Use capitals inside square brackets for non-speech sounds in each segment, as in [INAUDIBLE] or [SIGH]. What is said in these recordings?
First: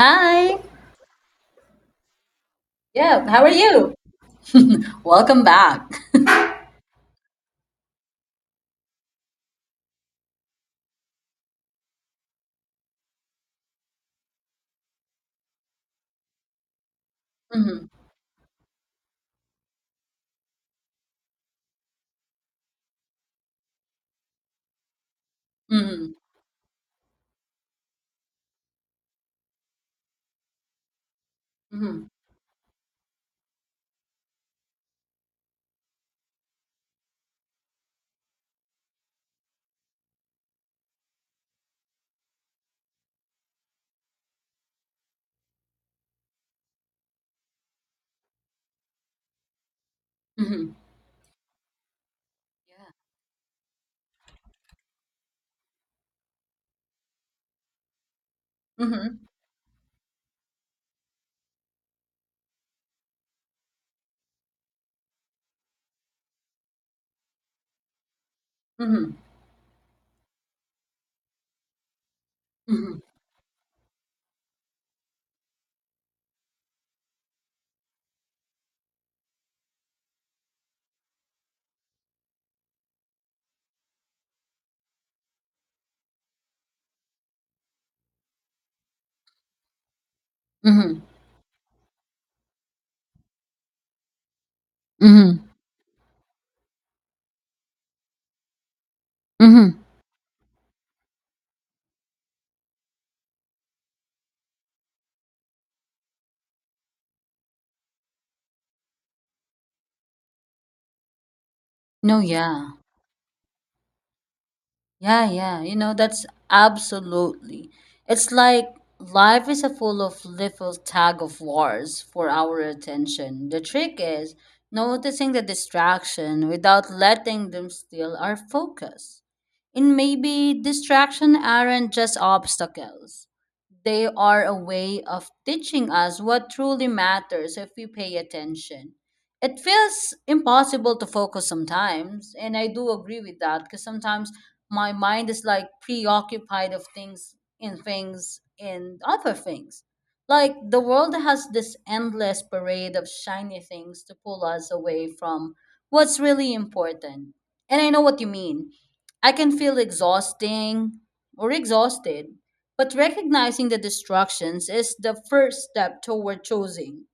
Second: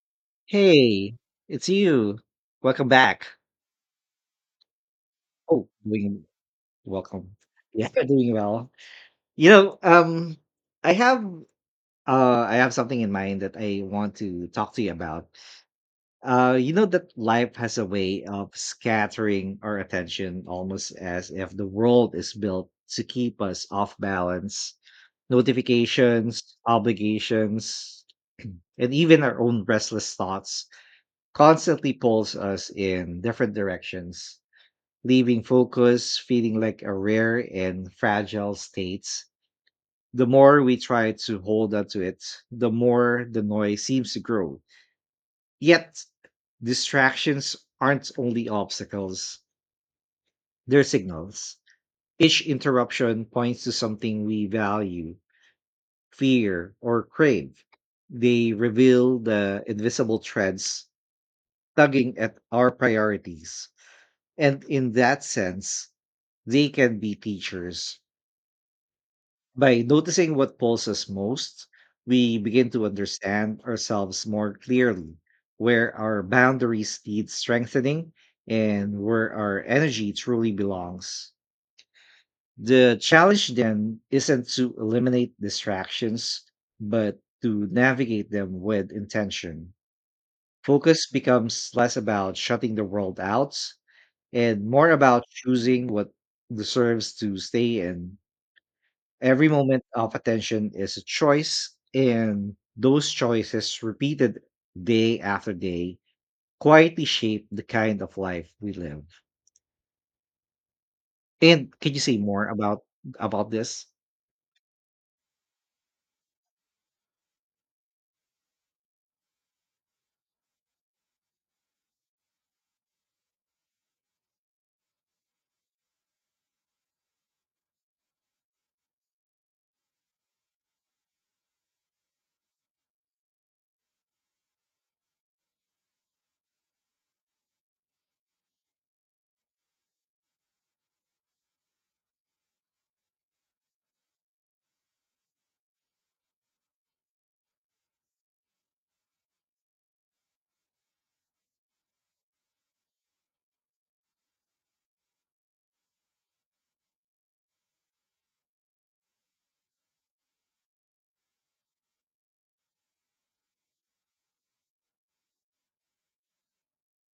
Hi. Hey, it's you. Welcome Yeah. back. How are you? Welcome Oh, back. doing welcome. Yeah, [LAUGHS] doing well. You know, I have I have something in mind that I want to talk to you about. You know that life has a Mm-hmm. way of scattering our attention almost as if the world is built to keep us off balance. Mm-hmm. Notifications, obligations, [CLEARS THROAT] and even our own restless thoughts constantly Mm-hmm. pulls us in different directions, leaving focus feeling like a rare and fragile state. The more we try to hold on to it, the more the noise seems to grow. Yet, distractions aren't only obstacles, Mm-hmm. they're signals. Each Yeah. interruption points to something we value, fear, or crave. They reveal Mm-hmm. the invisible threads tugging at our priorities. And in that sense, they can be teachers. Mm-hmm. By noticing what pulls us most, we begin to Mm-hmm. understand ourselves more clearly, where our boundaries need strengthening and where our energy truly belongs. The challenge then isn't to eliminate distractions, but to navigate them with intention. Mm-hmm. Focus becomes less about shutting the world out and more about Mm-hmm. choosing what deserves to stay in. Every Mm-hmm. moment of attention is a choice, and those choices, repeated day after day, quietly shape the kind of life we live. And can you say No, more yeah. about this? Yeah, yeah. You know, that's absolutely. It's like life is a full of little tag of wars for our attention. The trick is noticing the distraction without letting them steal our focus. And maybe distraction aren't just obstacles. They are a way of teaching us what truly matters if we pay attention. It feels impossible to focus sometimes, and I do agree with that because sometimes my mind is like preoccupied of things in things in other things, like the world has this endless parade of shiny things to pull us away from what's really important. And I know what you mean. I can feel exhausting or exhausted, but recognizing the distractions is the first step toward choosing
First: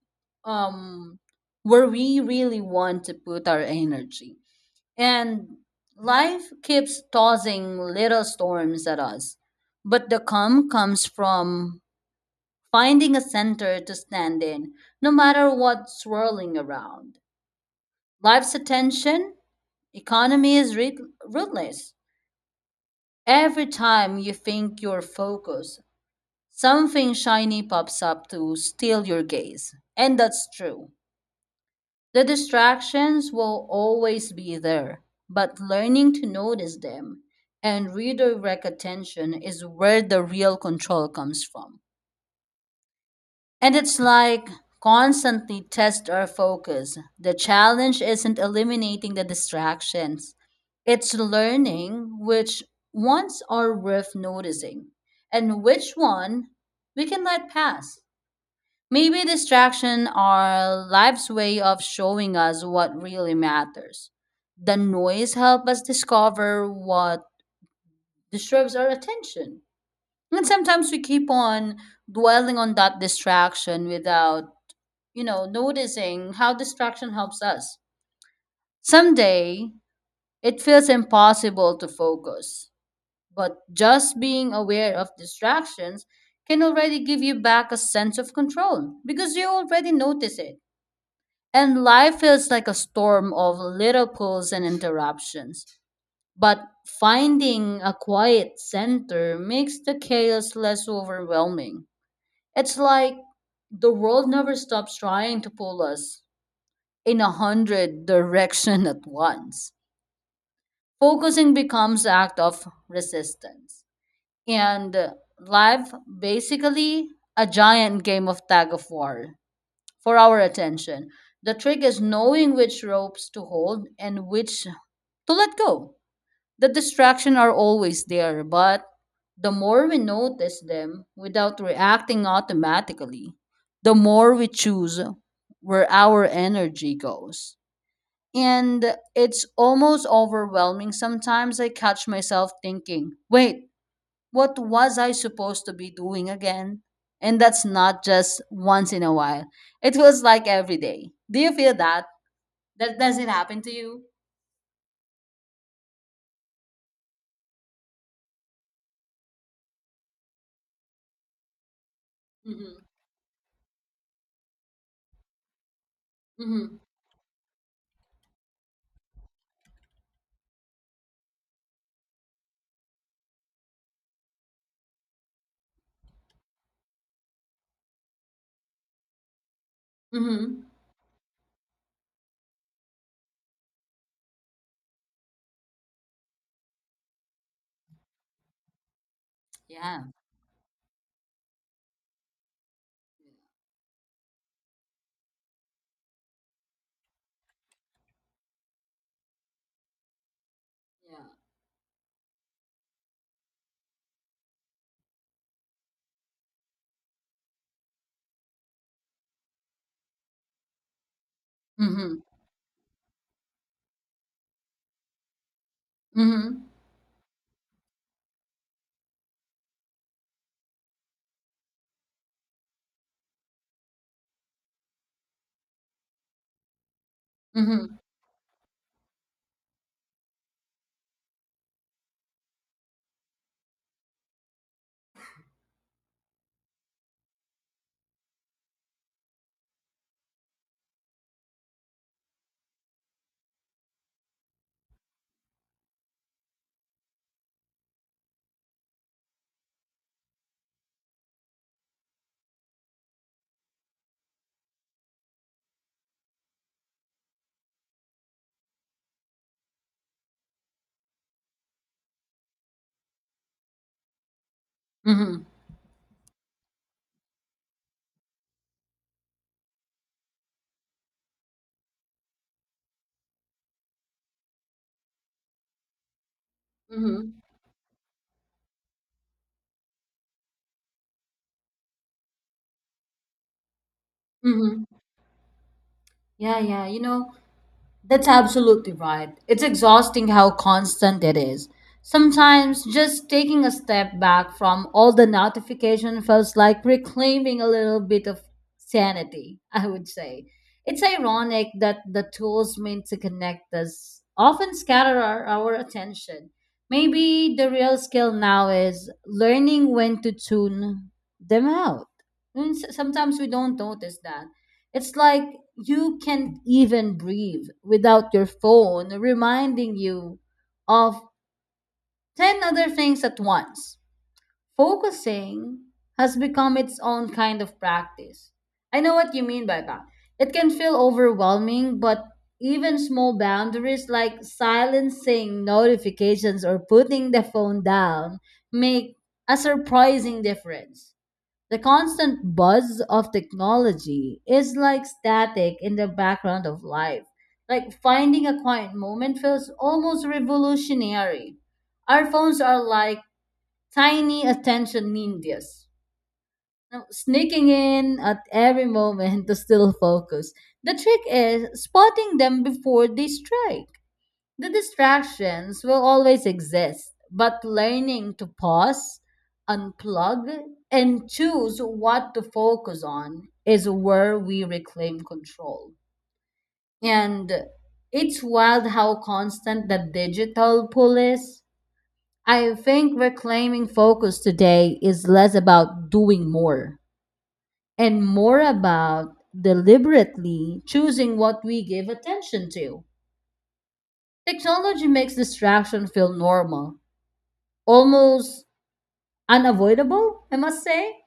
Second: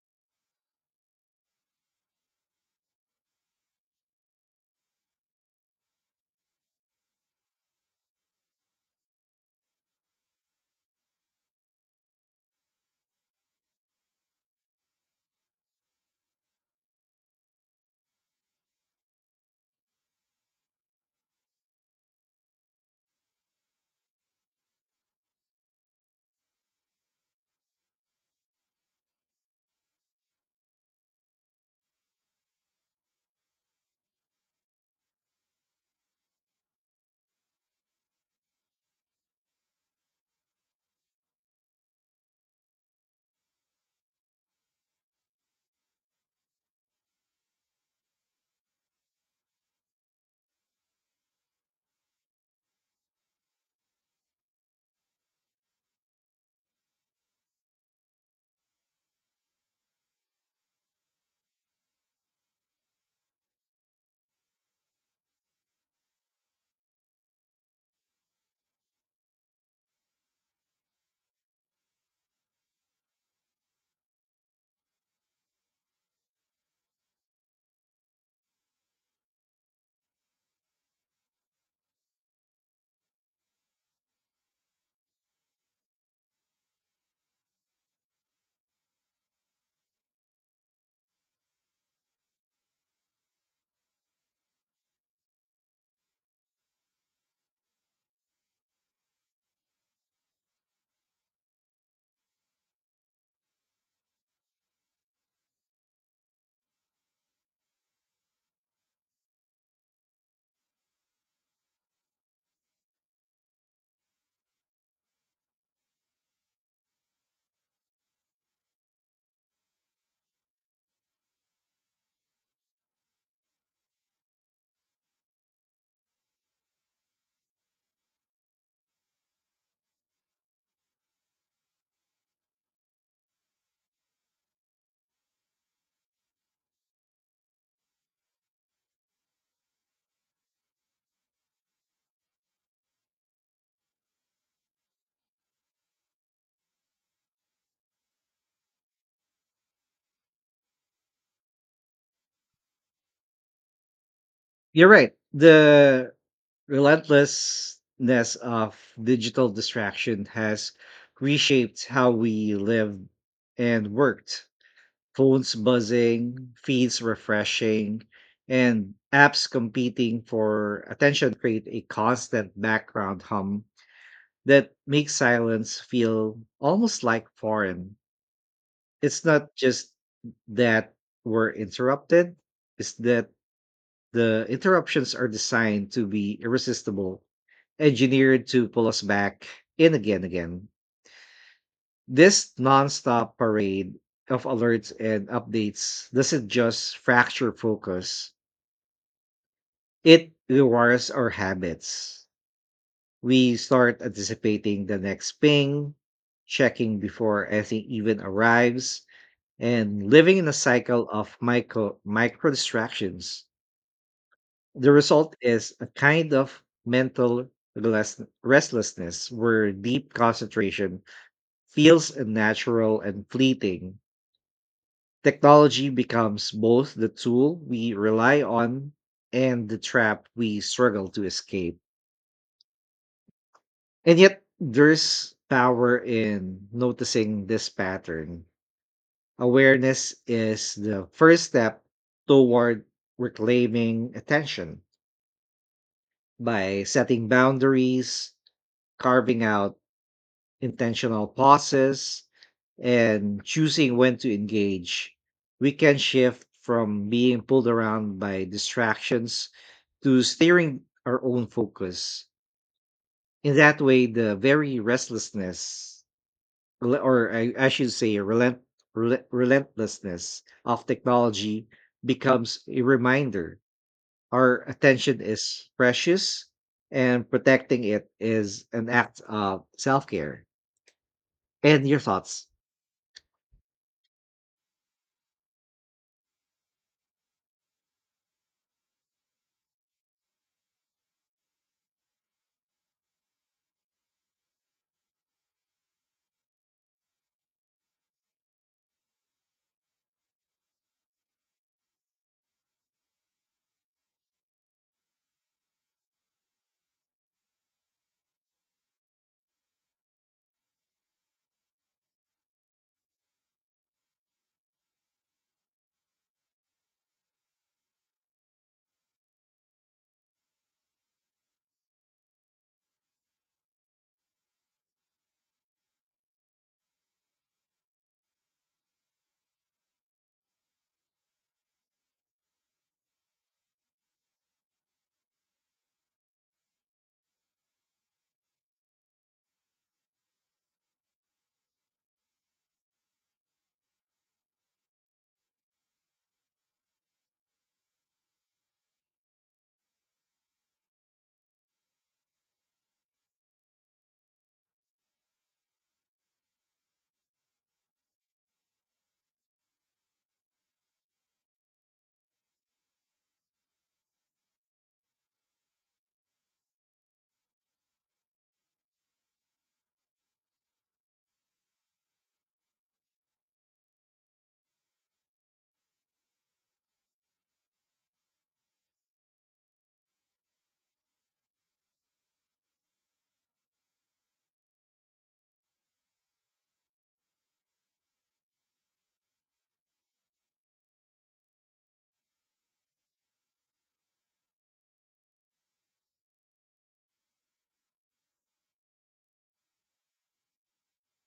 um where we really want to put our energy. And life keeps tossing little storms at us. But the calm comes from finding a center to stand in, no matter what's swirling around. Life's attention economy is ruthless. Every time you think you're focused, something shiny pops up to steal your gaze. And that's true. The distractions will always be there, but learning to notice them and redirect attention is where the real control comes from. And it's like constantly test our focus. The challenge isn't eliminating the distractions, it's learning which ones are worth noticing and which one we can let pass. Maybe distraction are life's way of showing us what really matters. The noise help us discover what disturbs our attention. And sometimes we keep on dwelling on that distraction without, you know, noticing how distraction helps us. Someday, it feels impossible to focus, but just being aware of distractions can already give you back a sense of control because you already notice it. And life feels like a storm of little pulls and interruptions. But finding a quiet center makes the chaos less overwhelming. It's like the world never stops trying to pull us in a hundred [LAUGHS] direction at once. Focusing becomes act of resistance. And life basically a giant game of tag of war for our attention. The trick is knowing which ropes to hold and which to let go. The distractions are always there, but the more we notice them without reacting automatically, the more we choose where our energy goes. And it's almost overwhelming. Sometimes I catch myself thinking, wait, what was I supposed to be doing again? And that's not just once in a while. It feels like every day. Do you feel that? That does it happen to you? You're right. The relentlessness of digital distraction has reshaped how we Mm-hmm. lived and worked, phones buzzing, Mm-hmm. feeds refreshing, and apps competing for attention create a constant background hum that makes silence feel almost like foreign. It's not just Mm-hmm. that we're interrupted, it's that the interruptions are designed to be irresistible, engineered to pull us back in Yeah. again. This nonstop parade of alerts and updates doesn't just fracture focus, it rewires Yeah. our habits. We start anticipating the next ping, checking before anything even arrives, and living in a cycle of Mm-hmm. micro distractions. The result is a kind of Mm-hmm. mental restlessness where deep concentration feels unnatural and fleeting. Technology becomes both the tool we Mm-hmm. rely on and the trap we struggle to escape. And yet, there's power in noticing this pattern. Awareness is the first step toward reclaiming attention by setting boundaries, carving out intentional pauses, and choosing when to engage, we can shift from being pulled around by distractions to steering our own focus. In that way, the very Mm-hmm. restlessness, rel- or I should say, relent, rel- relentlessness of technology becomes a reminder our attention is precious and Mm-hmm. protecting it is an act of self care. And your thoughts. Mm-hmm. Yeah, yeah. You know, that's absolutely right. It's exhausting how constant it is. Sometimes just taking a step back from all the notification feels like reclaiming a little bit of sanity, [LAUGHS] I would say. It's ironic that the tools meant to connect us often scatter our attention. Maybe the real skill now is learning when to tune them out. And sometimes we don't notice that. It's like you can't even breathe without your phone reminding you of 10 other things at once. Focusing has become its own kind of practice. I know what you mean by that. It can feel overwhelming, but even small boundaries like silencing notifications or putting the phone down make a surprising difference. The constant buzz of technology is like static in the background of life. Like finding a quiet moment feels almost revolutionary. Our phones are like tiny attention ninjas now, sneaking in at every [LAUGHS] moment to still focus. The trick is spotting them before they strike. The distractions will always exist, but learning to pause, unplug, and choose what to focus on is where we reclaim control. And it's wild how constant the digital pull is. I think reclaiming focus today is less about doing more and more about deliberately choosing what we give attention to. Technology makes distraction feel normal, almost unavoidable, I must say.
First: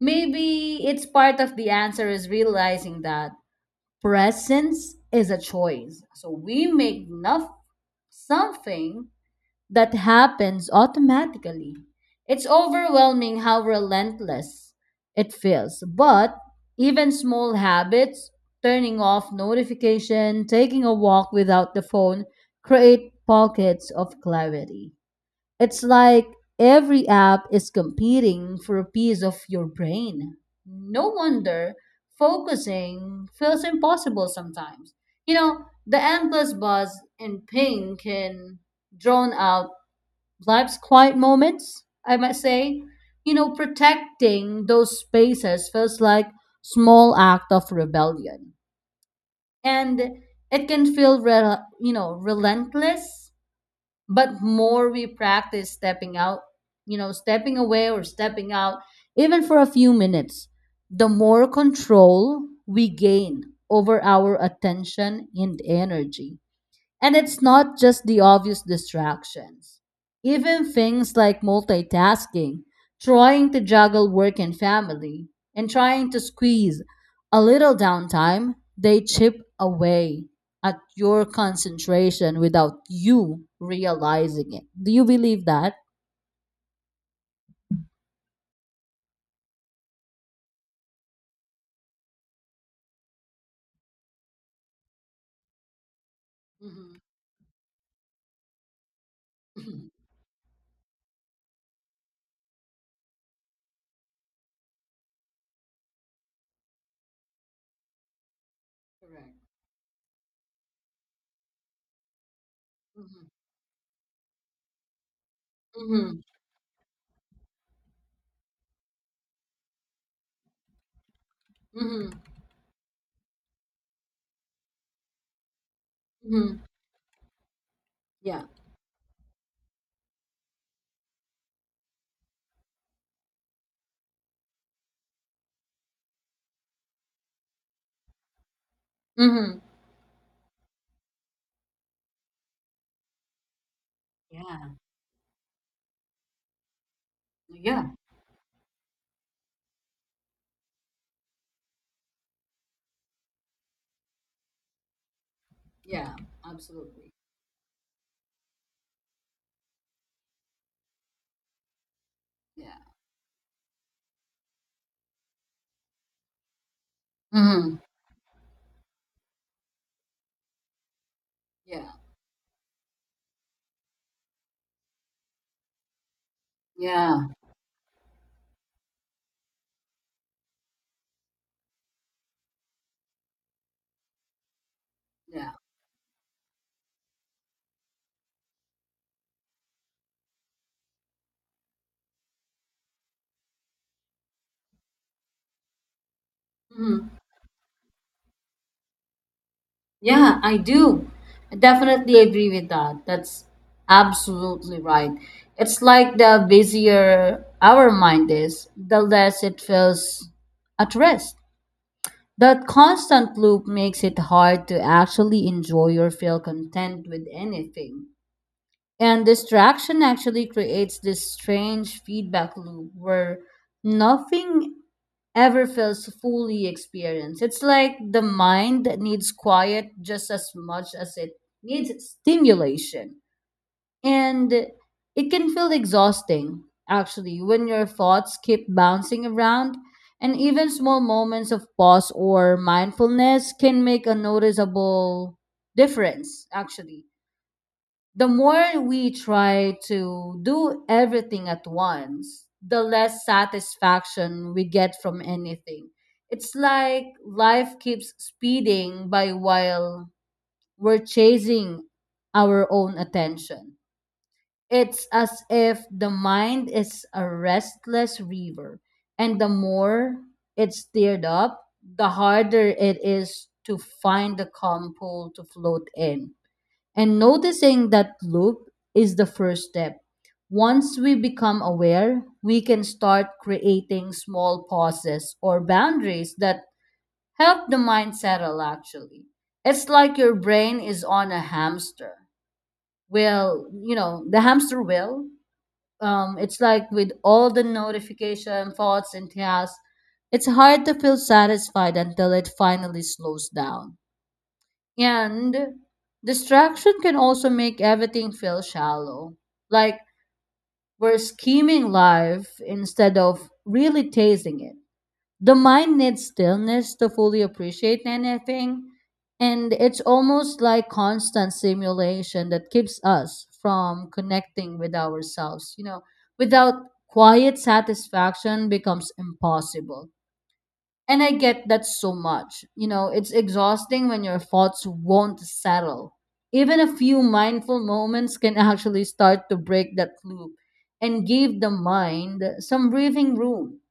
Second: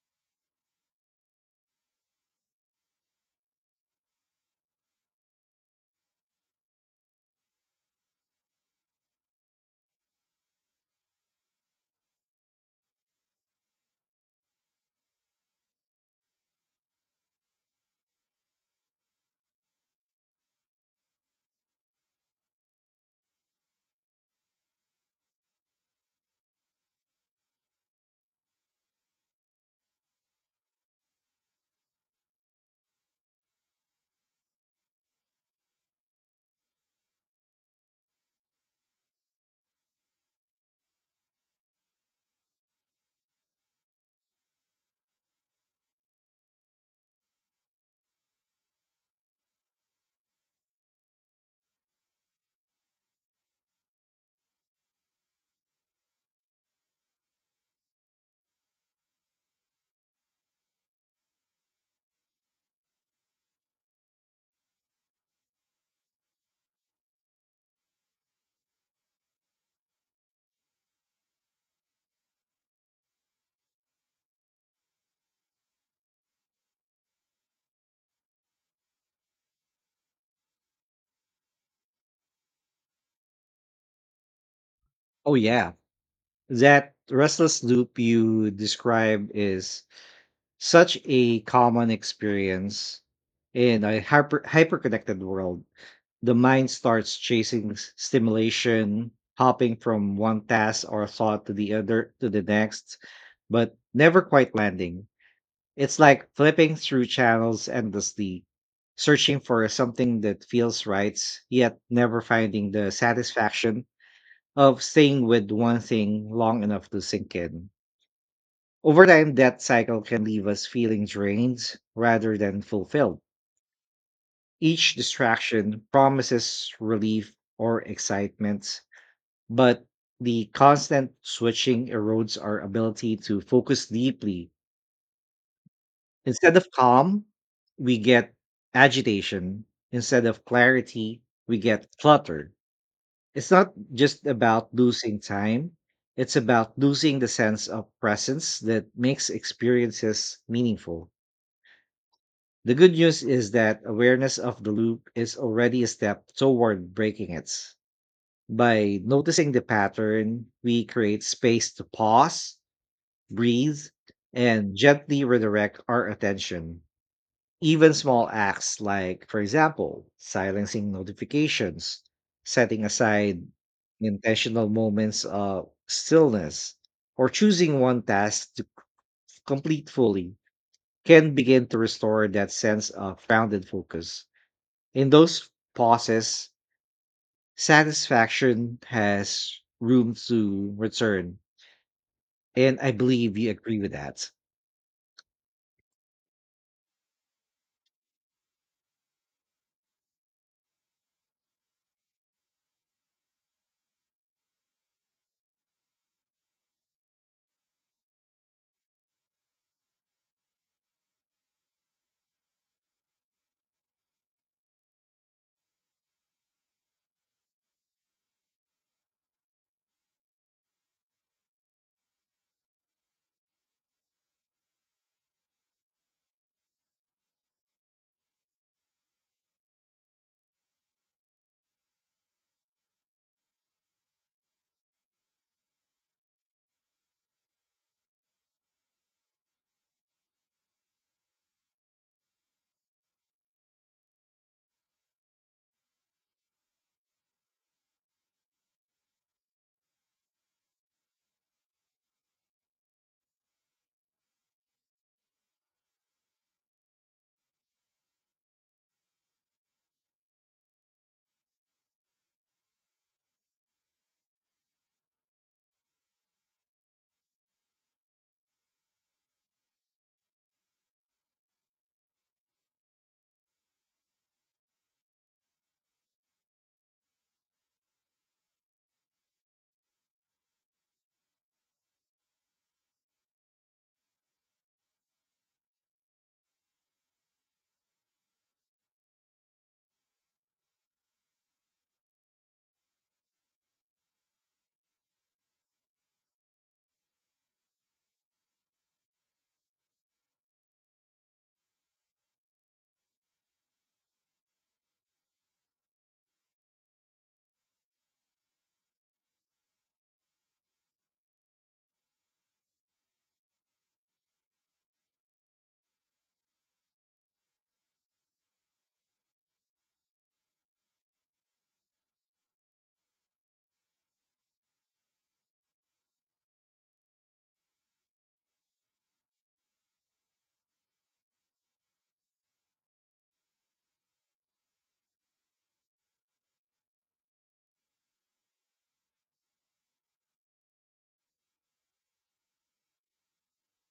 Maybe it's part of the answer is realizing that presence is a choice. So we make enough something that happens automatically. It's overwhelming how relentless it feels. But even small habits, turning off notification, taking a walk without the phone, create pockets of clarity. It's like every app is competing for a piece of your brain. No wonder focusing feels impossible sometimes. You know, the endless buzz and ping can drown out life's quiet moments, I might say. You know, protecting those spaces feels like small act of rebellion. And it can feel, relentless, but more we practice stepping out, you know, stepping away or stepping out, even for a few minutes, the more control we gain over our attention and energy. And it's not just the obvious distractions. Even things like multitasking, trying to juggle work and family, and trying to squeeze a little downtime, they chip away at your concentration without you realizing it. Do you Oh believe yeah, that? that restless loop you describe is such a common experience in a hyperconnected world. The mind Mm-hmm. starts chasing stimulation, hopping from one task or thought to the other to the next, but never quite landing. It's like flipping through channels endlessly, Correct. searching for something that feels right, yet never finding the satisfaction of staying with one Mm-hmm. thing long enough to sink in. Over time, that cycle can leave us feeling drained Hmm. rather than fulfilled. Each distraction Hmm. promises relief or Yeah. excitement, but the constant switching erodes our ability to focus deeply. Instead of calm, we get Hmm. agitation. Instead of clarity, we get clutter. It's not just Yeah. about losing time, it's about losing the sense of Yeah. presence that makes experiences meaningful. The good news is that awareness of the loop is already a Yeah. step toward Absolutely. breaking it. By noticing the pattern, we create space to pause, Yeah. breathe, and gently redirect our attention. Mm-hmm. Even small acts like, for example, silencing Yeah. notifications, setting aside intentional moments of stillness, or choosing one task to complete fully can begin to restore that sense of grounded focus. In those Yeah. pauses, satisfaction has room to return. And I believe you agree with that. Yeah, I do. I definitely agree with that. That's absolutely right. It's like the busier our mind is, the less it feels at rest. That constant loop makes it hard to actually enjoy or feel content with anything. And distraction actually creates this strange feedback loop where nothing ever feels fully experienced. It's like the mind that needs quiet just as much as it needs stimulation. And it can feel exhausting, actually, when your thoughts keep bouncing around. And even small moments of pause or mindfulness can make a noticeable difference, actually the more we try to do everything at once, the less satisfaction we get from anything. It's like life keeps speeding by while we're chasing our own attention. It's as if the mind is a restless river, and the more it's stirred up, the harder it is to find the calm pool to float in. And noticing that loop is the first step. Once we become aware, we can start creating small pauses or boundaries that help the mind settle actually. It's like your brain is on a hamster. Well, you know, the hamster wheel. It's like with all the notification, thoughts, and tasks, it's hard to feel satisfied until it finally slows down. And distraction can also make everything feel shallow. Like we're scheming life instead of really tasting it. The mind needs stillness to fully appreciate anything. And it's almost like constant simulation that keeps us from connecting with ourselves. You know, without quiet satisfaction becomes impossible. And I get that so much. You know, it's exhausting when your thoughts won't settle. Even a few mindful moments can [LAUGHS] actually start to break that loop and give the mind some breathing room.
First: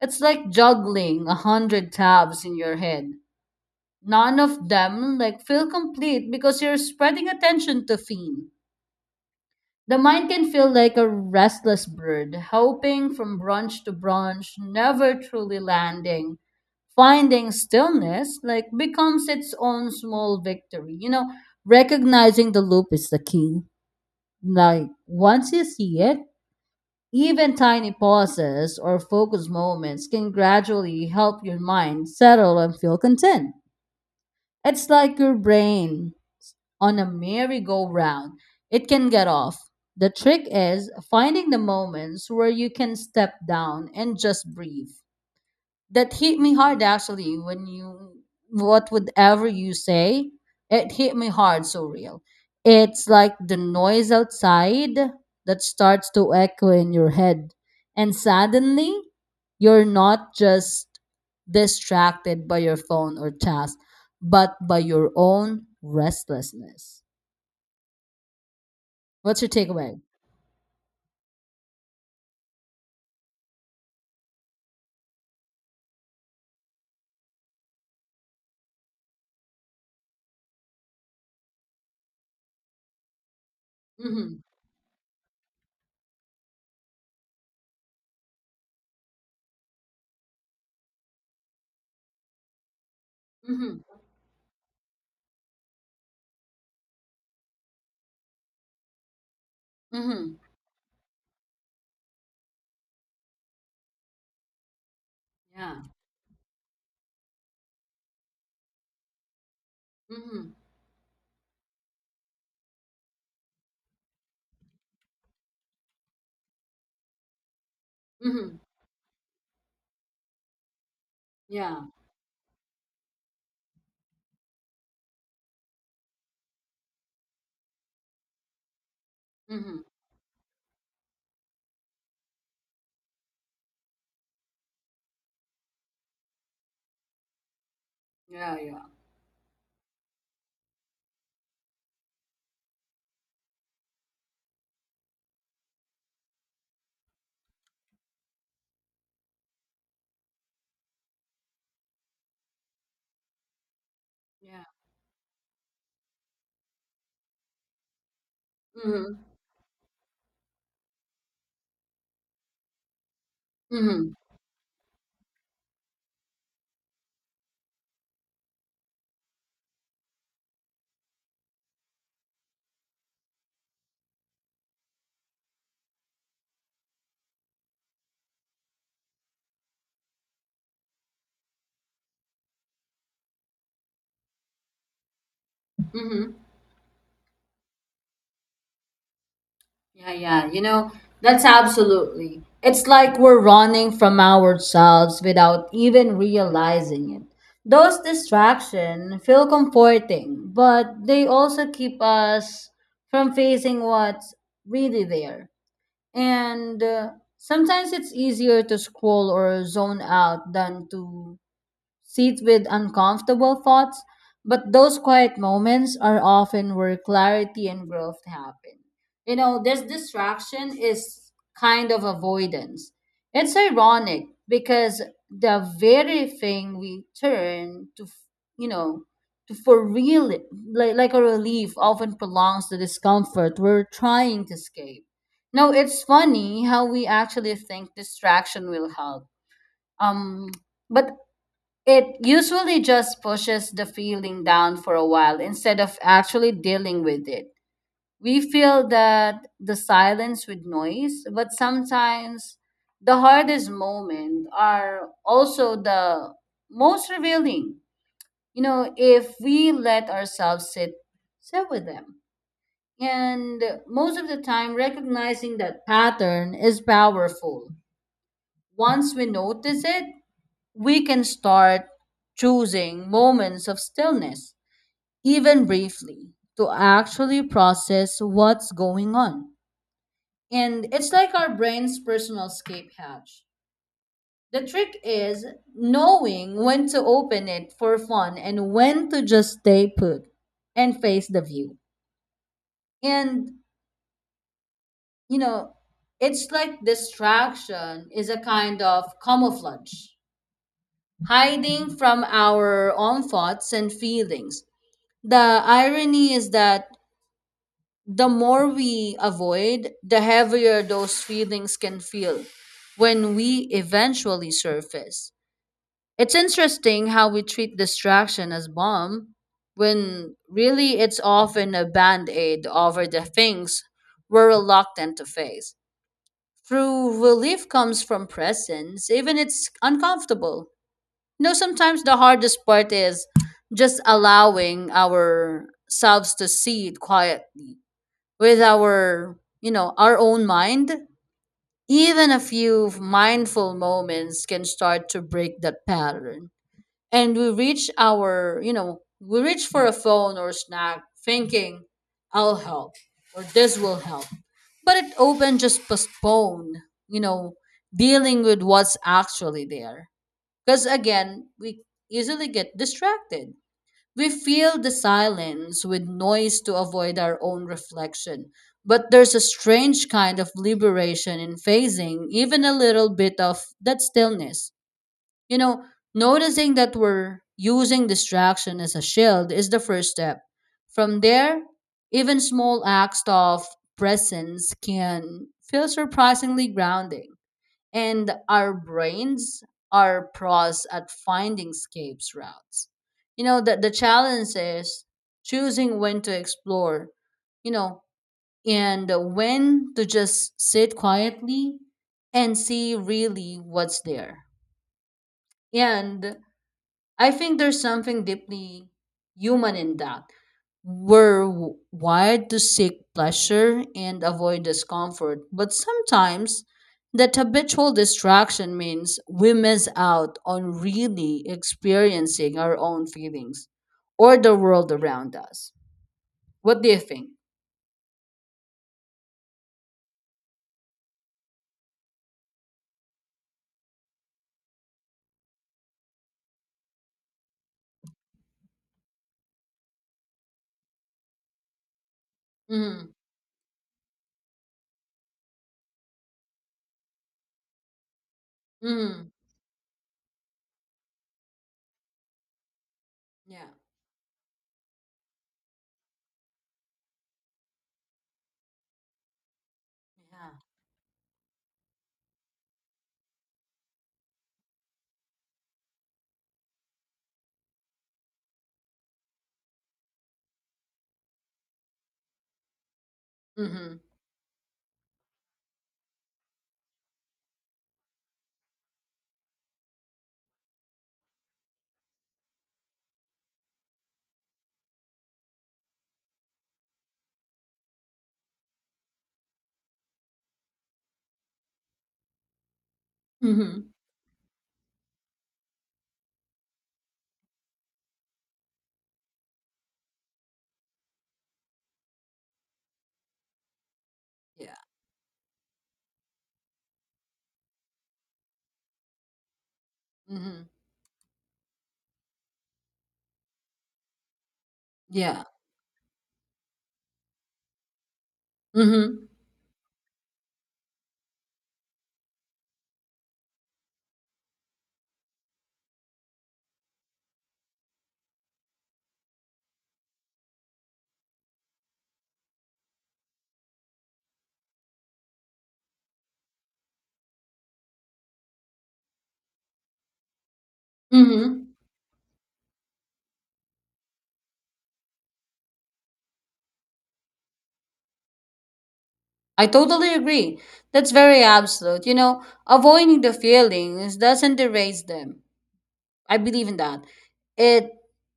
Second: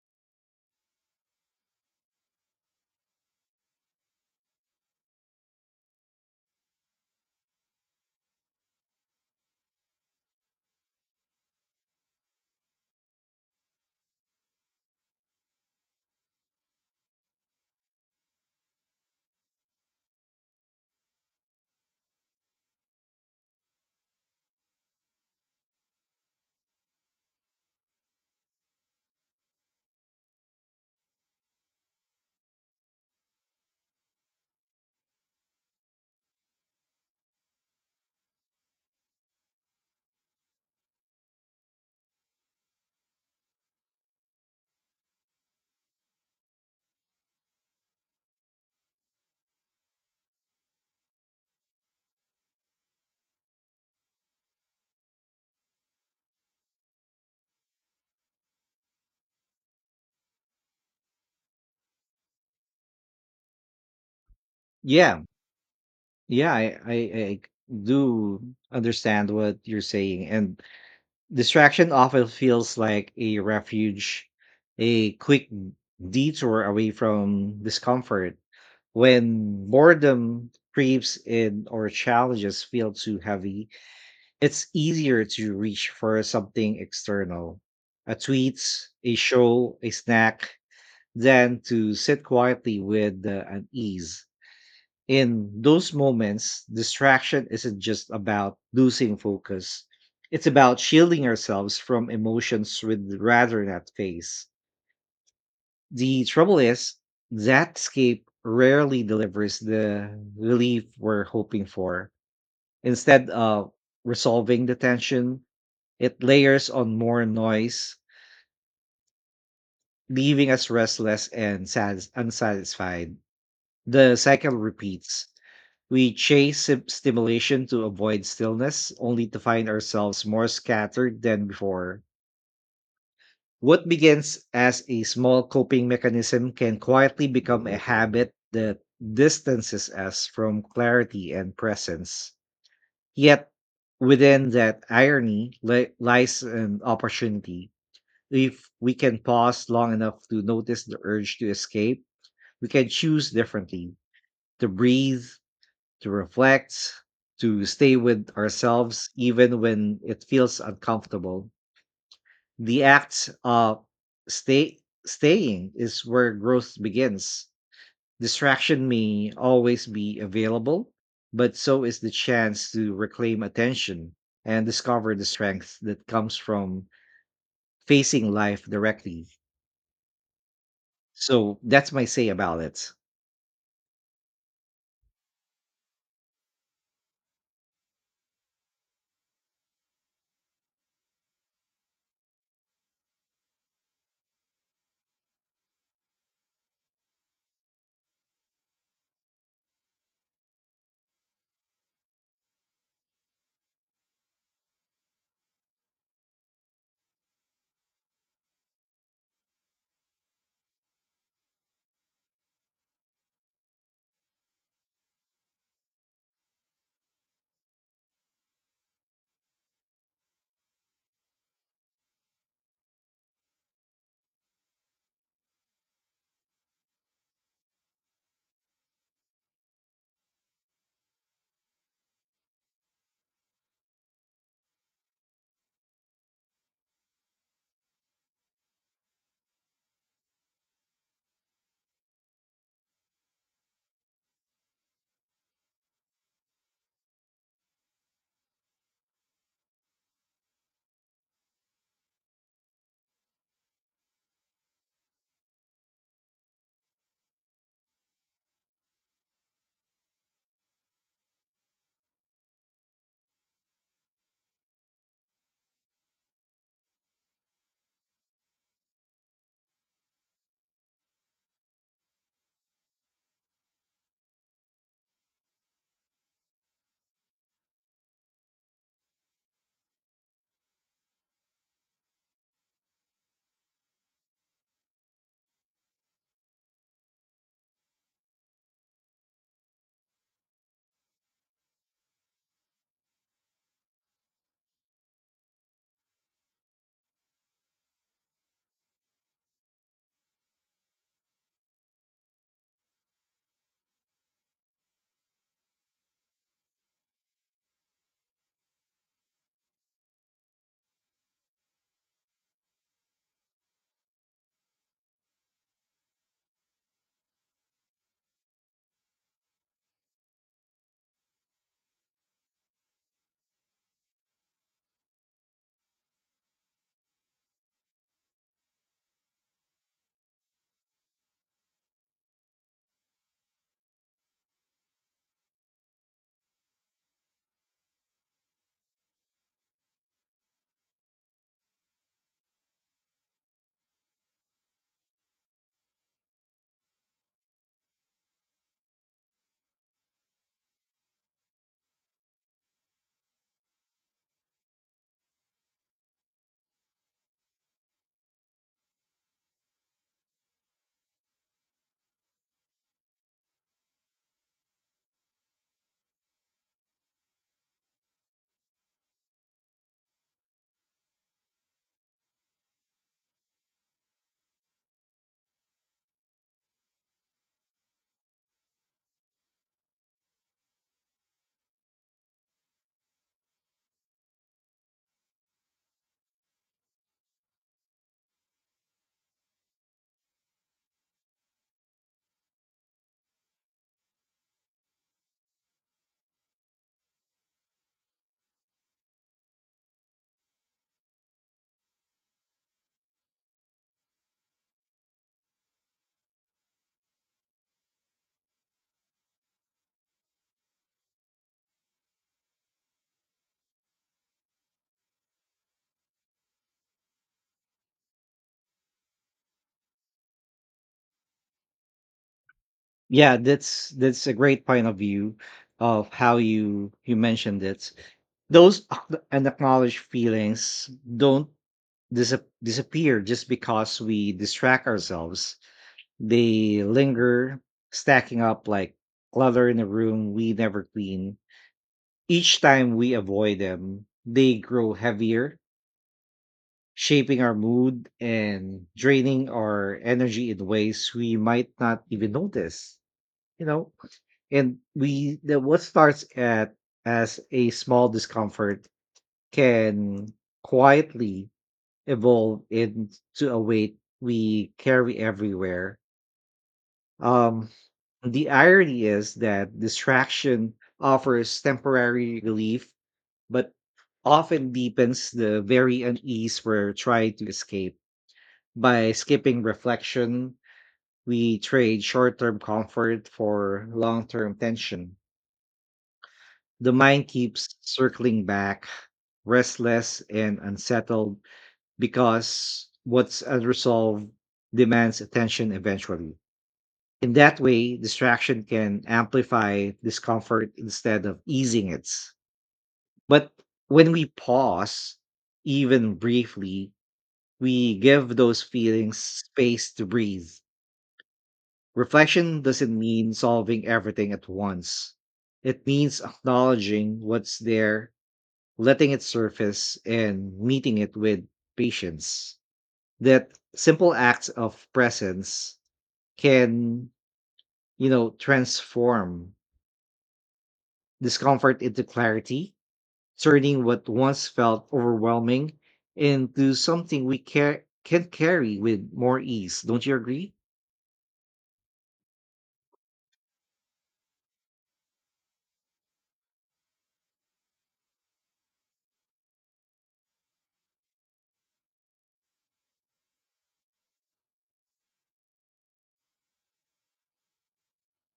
It's like juggling a hundred tabs in your head. None of them like feel complete because you're spreading attention to theme. The mind can feel like a restless bird, hopping from branch to branch, never truly landing. Finding stillness like becomes its own small victory. You know, recognizing the loop is the key. Like once you see it, even tiny pauses or focus moments can gradually help your mind settle and feel content. It's like your brain on a merry-go-round, it can get off. The trick is finding the moments where you can step down and just breathe. That hit me hard actually when you what would you say, it hit me hard so real. It's like the noise outside that starts to echo in your head. And suddenly you're not just distracted by your phone or task, but by your Yeah, own yeah, I, I, restlessness. I do understand What's your what you're takeaway? saying, and distraction often feels like a refuge, a quick detour away from discomfort. When boredom creeps in or challenges feel too heavy, Mhm. it's easier to reach for something external, a tweet, a show, a snack, than to sit quietly with the Mhm. unease. In those moments, distraction isn't just about losing focus. Mhm. It's about shielding ourselves from emotions we'd rather not face. Yeah. The trouble is, that escape rarely delivers the Mhm. relief we're hoping for. Instead of resolving the tension, it layers on more noise, Mhm. leaving us restless and Yeah. Unsatisfied. The cycle repeats. We chase stimulation to avoid stillness, only to find Mhm. ourselves more scattered than before. What begins as a small coping mechanism can quietly become a habit Yeah. that Yeah. distances us from clarity and presence. Yet, within that irony lies an opportunity. If we can pause long enough to notice the urge to escape, we can choose differently Yeah. to breathe, to reflect, to stay with ourselves, Mhm. even when it feels uncomfortable. The act of Mhm. stay staying is where growth begins. Distraction may always be available, but so is the chance to reclaim attention and discover the strength that comes from facing life directly. So that's my say about it. Mhm. Yeah. Yeah. You know, that's absolutely. It's like we're running from ourselves without even realizing it. Those distractions feel comforting, but they also keep us from facing what's really there. And sometimes it's easier to scroll or zone out than to sit with uncomfortable thoughts, but those quiet moments are often where clarity and growth happen. You know, this distraction is kind of avoidance. It's ironic because the very thing we turn to, you know, to for real, like a relief, often prolongs the discomfort we're trying to escape. Now, it's funny how we actually think distraction will help. Um, but it usually just pushes the feeling down for a while instead of actually dealing with it. We feel that the silence with noise, but sometimes the hardest moments are also the most revealing. You know, if we let ourselves sit with them. And most of the time recognizing that pattern is powerful. Once we notice it, we can start choosing moments of stillness, even briefly, to actually process what's going on. And it's like our brain's personal escape hatch. The trick is knowing when to open it for fun and when to just stay put and face the view. And, you know, it's like distraction is a kind of camouflage, hiding from our own thoughts and feelings. The irony is that the more we avoid, the heavier those feelings can feel when we eventually surface. It's interesting how we treat distraction as bomb when really it's often a band-aid over the things we're reluctant to face. True relief comes from presence, even it's uncomfortable. No, sometimes the hardest part is just allowing ourselves to see it quietly with our own mind. Even a few mindful moments can start to break that pattern. And we reach our, you know, we reach for a phone or snack thinking, I'll help or this will help. But it often just postpone, you know, dealing with what's actually there. Because again, we easily get distracted. We fill the silence with noise to avoid our own reflection. But there's a strange kind of liberation in facing even a little bit of that stillness. You know, noticing that we're using distraction as a shield is the first step. From there, even small acts of presence can feel surprisingly grounding, and our brains are pros at finding escape routes. You know that the challenge is choosing when to explore, you know, and when to just sit quietly and see really what's there. And I think there's something deeply human in that. We're wired to seek pleasure and avoid discomfort, but sometimes that habitual distraction means we miss out on really experiencing our own Yeah, feelings that's a or the great point world of around view us. of how What do you you you think? mentioned it. Those unacknowledged feelings don't dis- disappear just because we distract ourselves. They linger, stacking up like clutter in a room we never clean. Each time we Mm, avoid them they grow heavier, shaping our mood and mm, draining our energy in ways we might not even notice you yeah, know And we the what starts at as a small discomfort can yeah, quietly evolve into a weight we carry everywhere. Um, the irony is that distraction offers temporary relief, but mm-hmm, often deepens the very unease we're trying to escape. By skipping reflection, we trade short term comfort for long term tension. The mind keeps circling back, restless and unsettled, because what's mm-hmm, unresolved demands attention eventually. In that way, distraction can amplify discomfort instead of easing it. But when we yeah, pause, even briefly, we give those feelings space to breathe. mm-hmm, Reflection doesn't mean solving everything at once. yeah, It means acknowledging what's there, letting it mm-hmm, surface and meeting it with patience. That simple acts of presence can transform discomfort into clarity, turning what once felt overwhelming into something we care can carry with more ease, don't you agree? mm-hmm. I totally agree. That's very absolute. You know, avoiding the feelings doesn't erase them. I believe in that. It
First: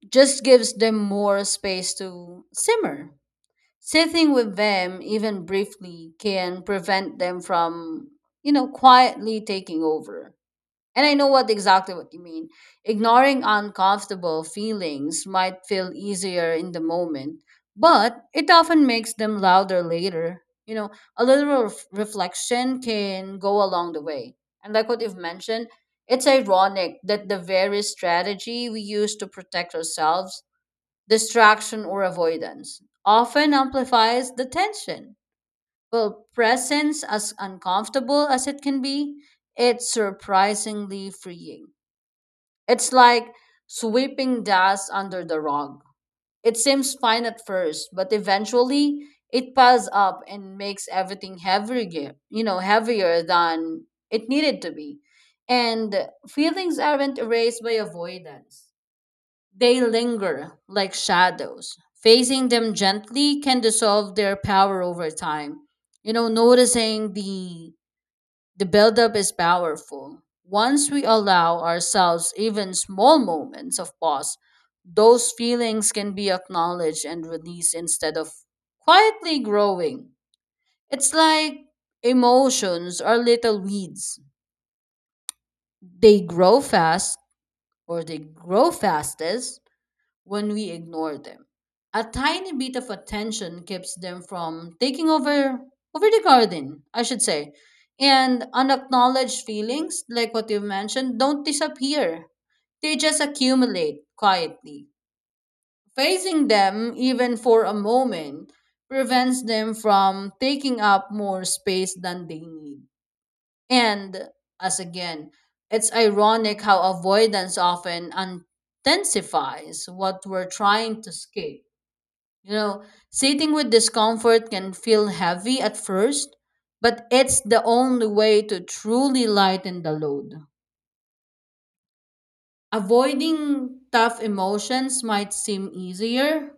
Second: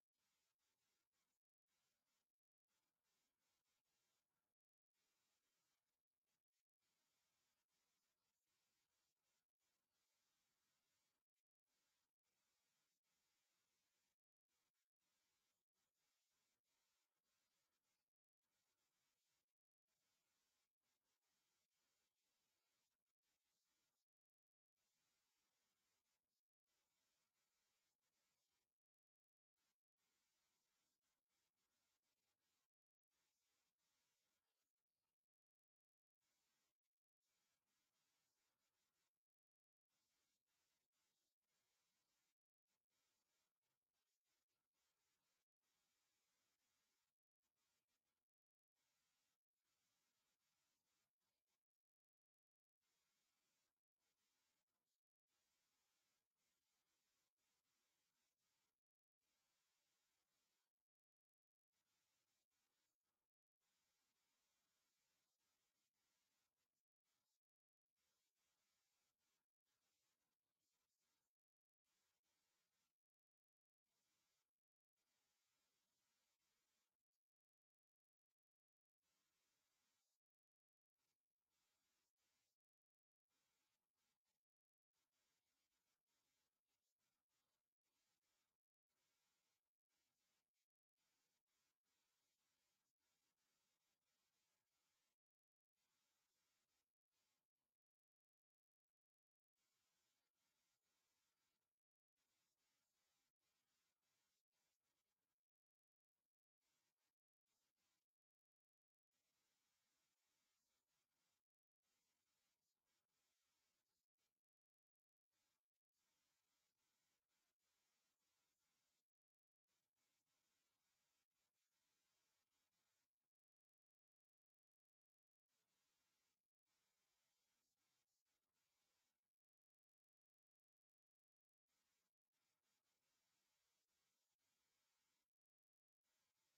just gives them more space to simmer. Sitting with them, even briefly, can prevent them from, quietly taking over. And I know what exactly what you mean. Ignoring uncomfortable feelings might feel easier in the moment, but it often makes them louder later. You know, a little reflection can go along the way. And like what you've mentioned, it's ironic that the very strategy we use to protect ourselves, distraction or avoidance, often amplifies the tension. Well, presence, as uncomfortable as it can be, it's surprisingly freeing. It's like sweeping dust under the rug. It seems fine at first, but eventually it piles up and makes everything heavier, heavier than it needed to be. And feelings aren't erased by avoidance. They linger like shadows. Facing them gently can dissolve their power over time. You know, noticing the buildup is powerful. Once we allow ourselves even small moments of pause, those feelings can be acknowledged and released instead of quietly growing. It's like emotions are little weeds. They grow fast, or they grow fastest when we ignore them. A tiny bit of attention keeps them from taking over the garden, I should say. And unacknowledged feelings, like what you mentioned, don't disappear. They just accumulate quietly. Facing them, even for a moment, prevents them from taking up more space than they need. And as again, it's ironic how avoidance often intensifies what we're trying to escape. You know, sitting with discomfort can feel heavy at first, but it's the only way to truly lighten the load. Avoiding tough emotions might seem easier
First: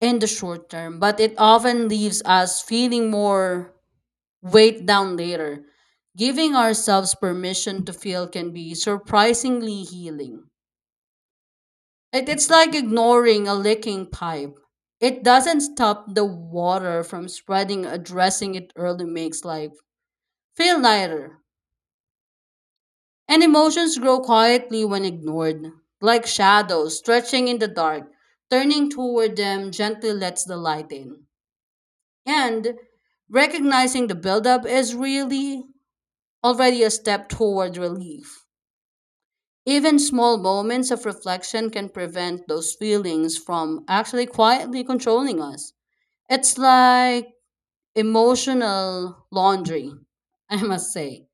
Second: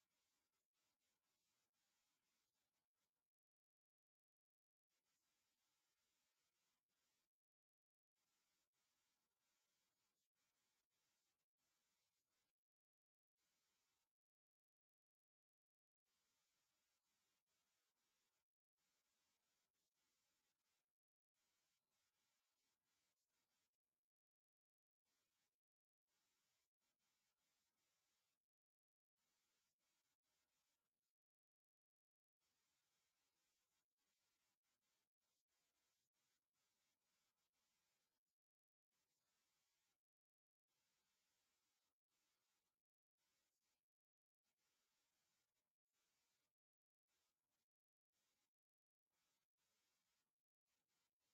in the short term, but it often leaves us feeling more weight down later. Giving ourselves permission to feel can be surprisingly healing. It's like ignoring a leaking pipe. It doesn't stop the water from spreading, addressing it early makes life feel lighter. And emotions grow quietly when ignored, like shadows stretching in the dark. Turning toward them gently lets the light in. And recognizing the buildup is really already a step toward relief. Even small moments of reflection can prevent those feelings from actually quietly controlling us. It's like emotional laundry, [LAUGHS] I must say.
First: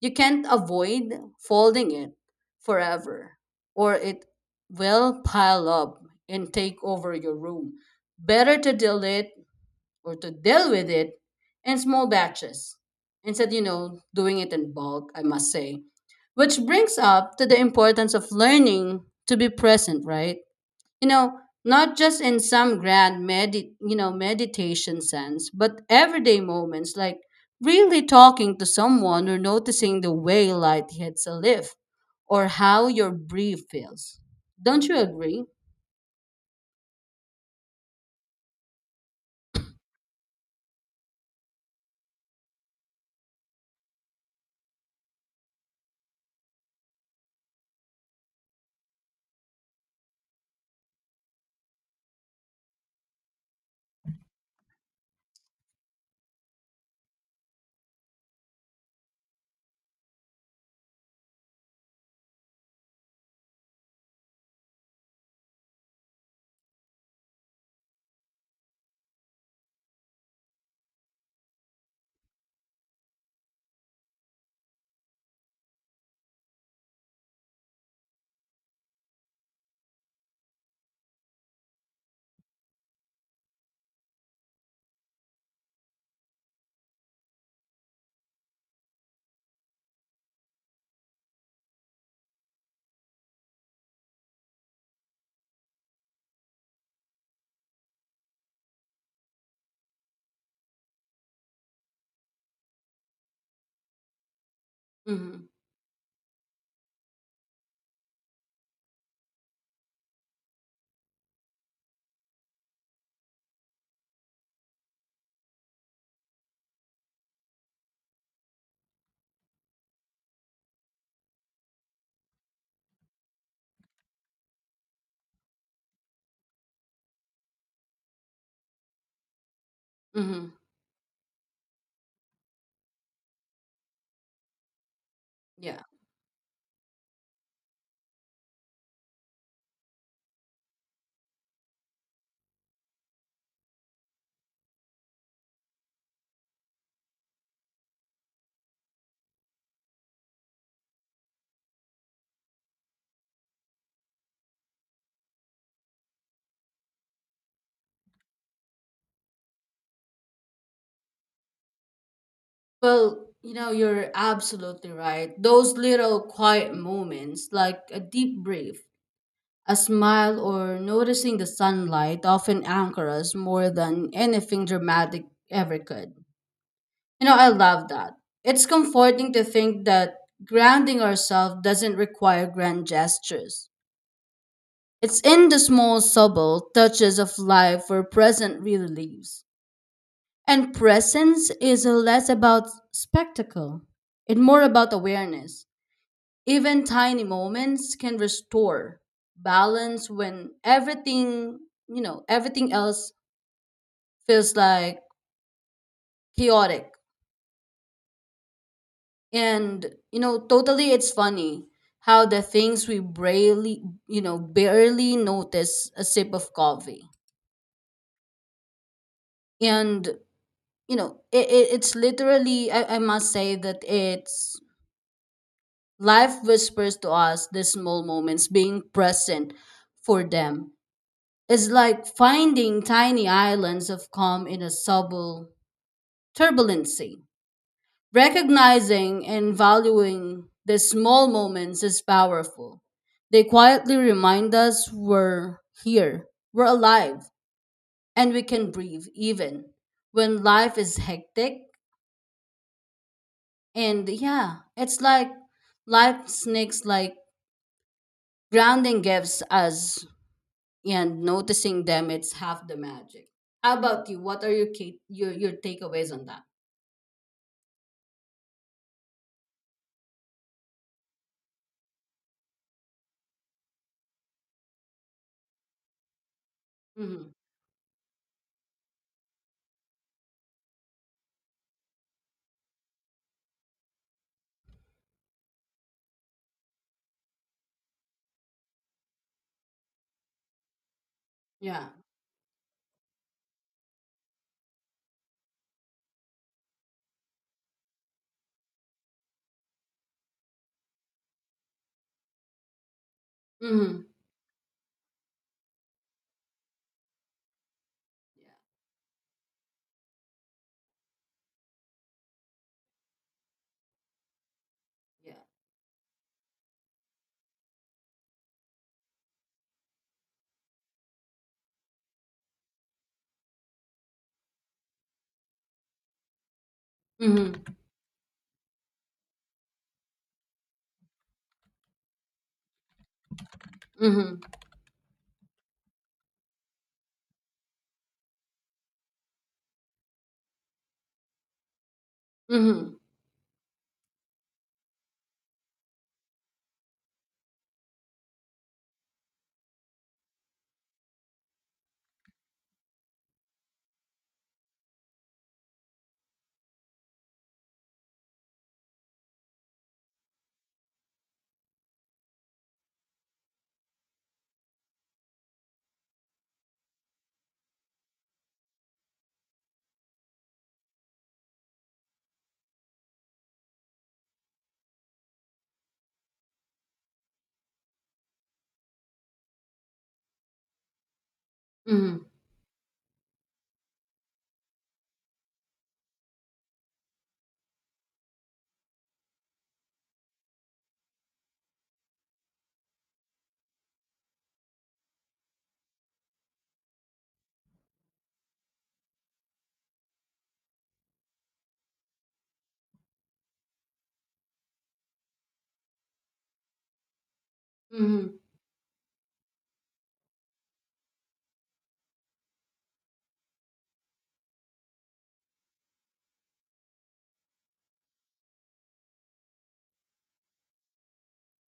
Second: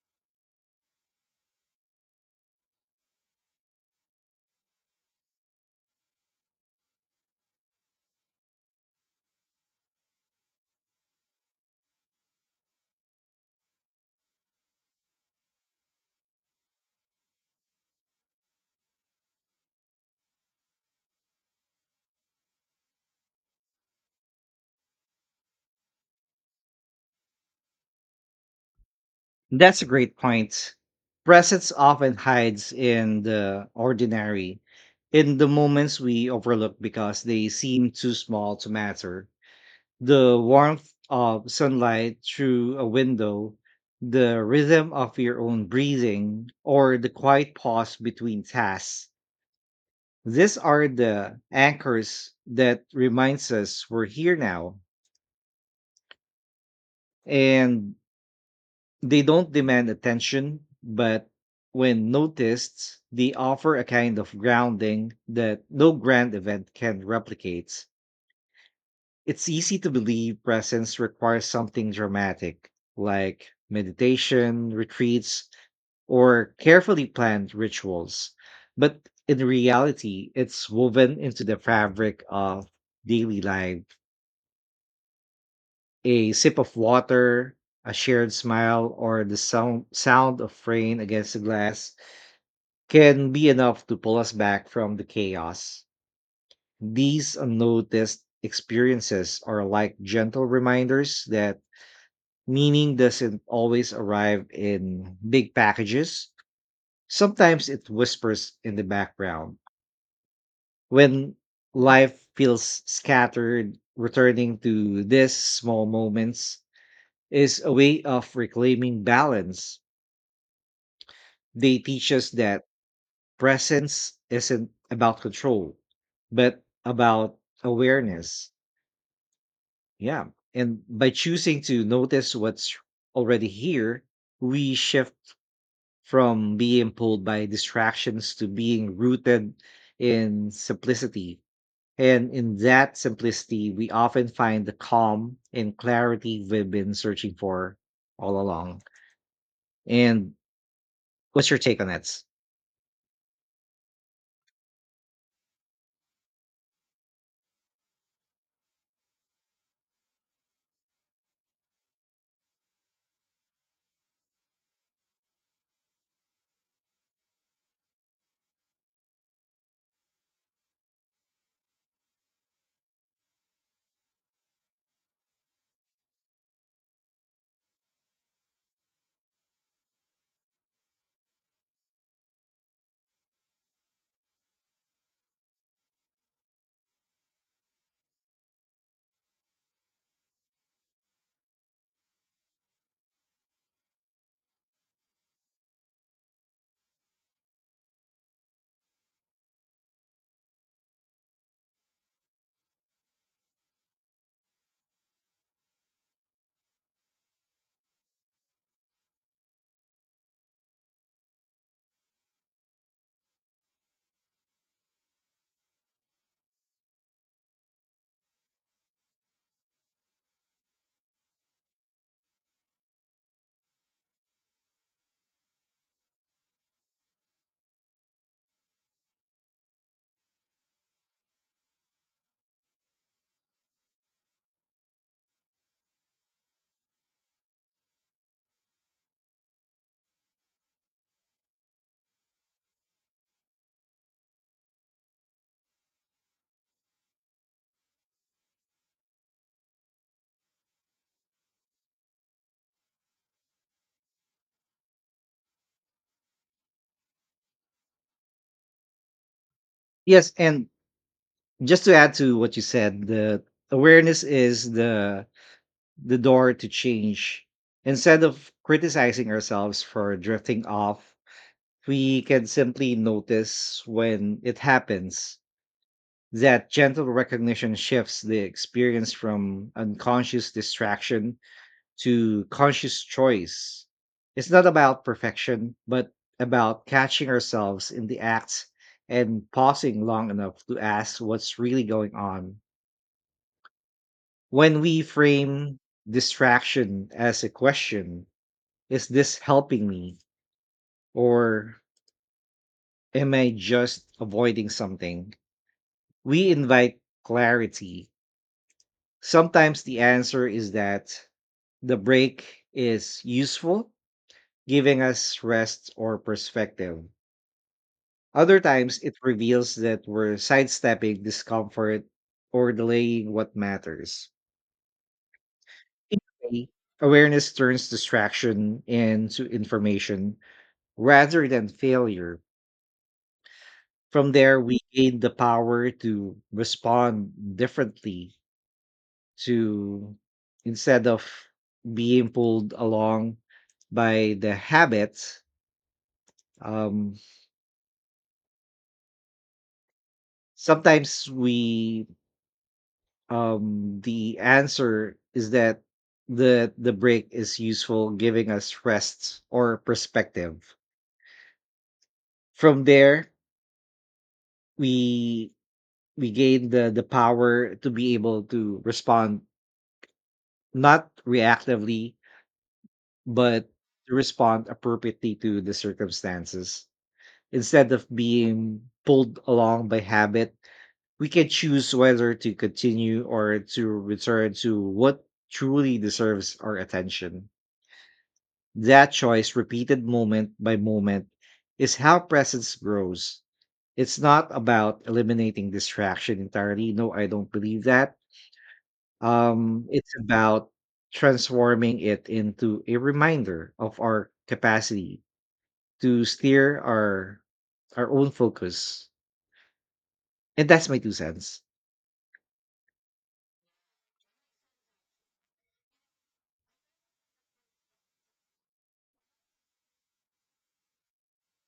You can't avoid folding it forever, or it will pile up and take over your room. Better to deal it, or to deal with it in small batches instead, doing it in bulk, I must say. Which brings up to the importance of learning to be present, right? You know, not just in some grand meditation sense, but everyday moments like really talking to someone, or That's a noticing the great way point. light hits a Presence leaf, often or hides how your in the breath feels. ordinary, Don't you in the agree? moments we overlook because they seem too small to matter, the warmth of sunlight through a window, the rhythm of your own breathing, or the quiet pause between tasks. These are the anchors that reminds us we're here now. And they don't demand attention, but when noticed, they offer a kind of grounding that no grand event can replicate. It's easy to believe presence requires something dramatic, like meditation, retreats, or carefully planned rituals. But in reality, it's woven into the fabric of daily life. A sip of water, a shared smile, or the sound of rain against the glass can be enough to pull us back from the chaos. These unnoticed experiences are like gentle reminders that meaning doesn't always arrive in Mm-hmm. big packages. Sometimes it whispers in the background. When life feels scattered, returning to these small moments is a way of reclaiming balance. They teach us that presence isn't about control, but about awareness. Yeah. Mm-hmm. And by choosing to notice what's already here, we shift Yeah. from being pulled by distractions to being rooted in simplicity. And in that simplicity, we often find the calm and clarity we've been searching for all along. And what's your take on that? Well, you know, you're absolutely right. Those little quiet moments, like a deep breath, a smile, or noticing the sunlight, often anchor us more than anything dramatic ever could. You know, I love that. It's comforting to think that grounding ourselves doesn't require grand gestures. It's in the small, subtle touches of life where present really lives. And presence is less about spectacle and more about awareness. Even tiny moments can restore balance when everything, everything else feels like chaotic. And, totally it's funny how the things we barely notice a sip of coffee. And, it's literally, I must say that it's life whispers to us the small moments being present for them is like finding tiny islands of calm in a subtle turbulency. Recognizing and valuing the small moments is powerful. They quietly remind us we're here, we're alive, and we can breathe even when life is hectic. And yeah, it's like life sneaks like grounding gifts us, Yes, and and noticing just to them add it's to what you half the said, magic. the How about you? awareness What are is your ca- the your your takeaways the on that? door to change. Instead of criticizing ourselves for drifting off, we can simply notice when it happens. That gentle Mm-hmm. recognition shifts the experience from unconscious distraction to conscious choice. It's not about perfection, but about catching ourselves in the act and pausing long enough to ask what's really Yeah, going on. When we frame distraction as a question, is this helping me? Or am I mm-hmm. just avoiding something? We invite clarity. Sometimes the answer is that the break is useful, giving Yeah, us rest or perspective. Other times it reveals that we're sidestepping discomfort or delaying what matters. Either way, yeah, awareness mm-hmm. turns distraction into information rather than failure. From Mm-hmm. there, we gain the power to respond differently, to instead of being pulled Mm-hmm. along by the habit. Um sometimes we um the answer is that the break is useful, giving us rest or perspective. From there, we we gain the power to be able to respond, not reactively, but to respond appropriately to the circumstances. Instead of being pulled along by habit, we can choose Mm-hmm. whether to continue or to return to what truly deserves our attention. That choice, repeated moment by moment, is how presence grows. It's not about eliminating distraction entirely. No, I don't believe that. It's about transforming it into a reminder of our capacity to steer our own Mm-hmm. focus. And that's my two cents.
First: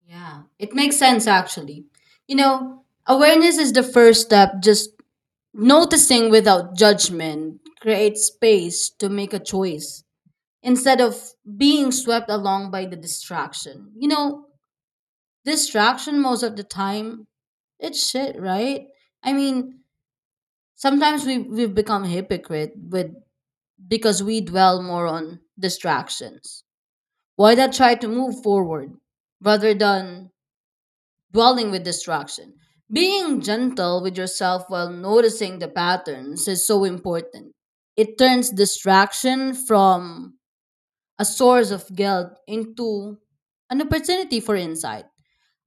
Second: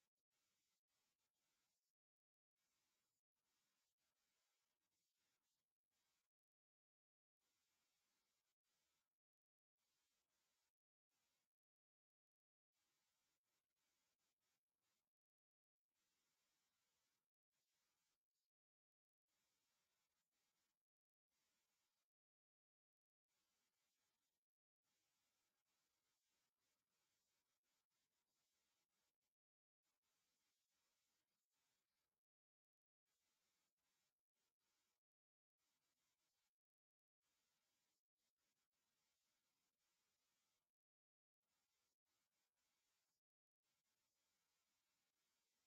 Yeah, it makes sense actually. You know, awareness is the first step. Just noticing without judgment creates space to make a choice, instead of being swept along by the distraction. You know, distraction most of the time, it's shit, right? I mean, sometimes we've become hypocrite with, because we dwell more on distractions. Why not try to move forward rather than dwelling with distraction? Being gentle with yourself while noticing the patterns is so important. It turns distraction from a source of guilt into an opportunity for insight.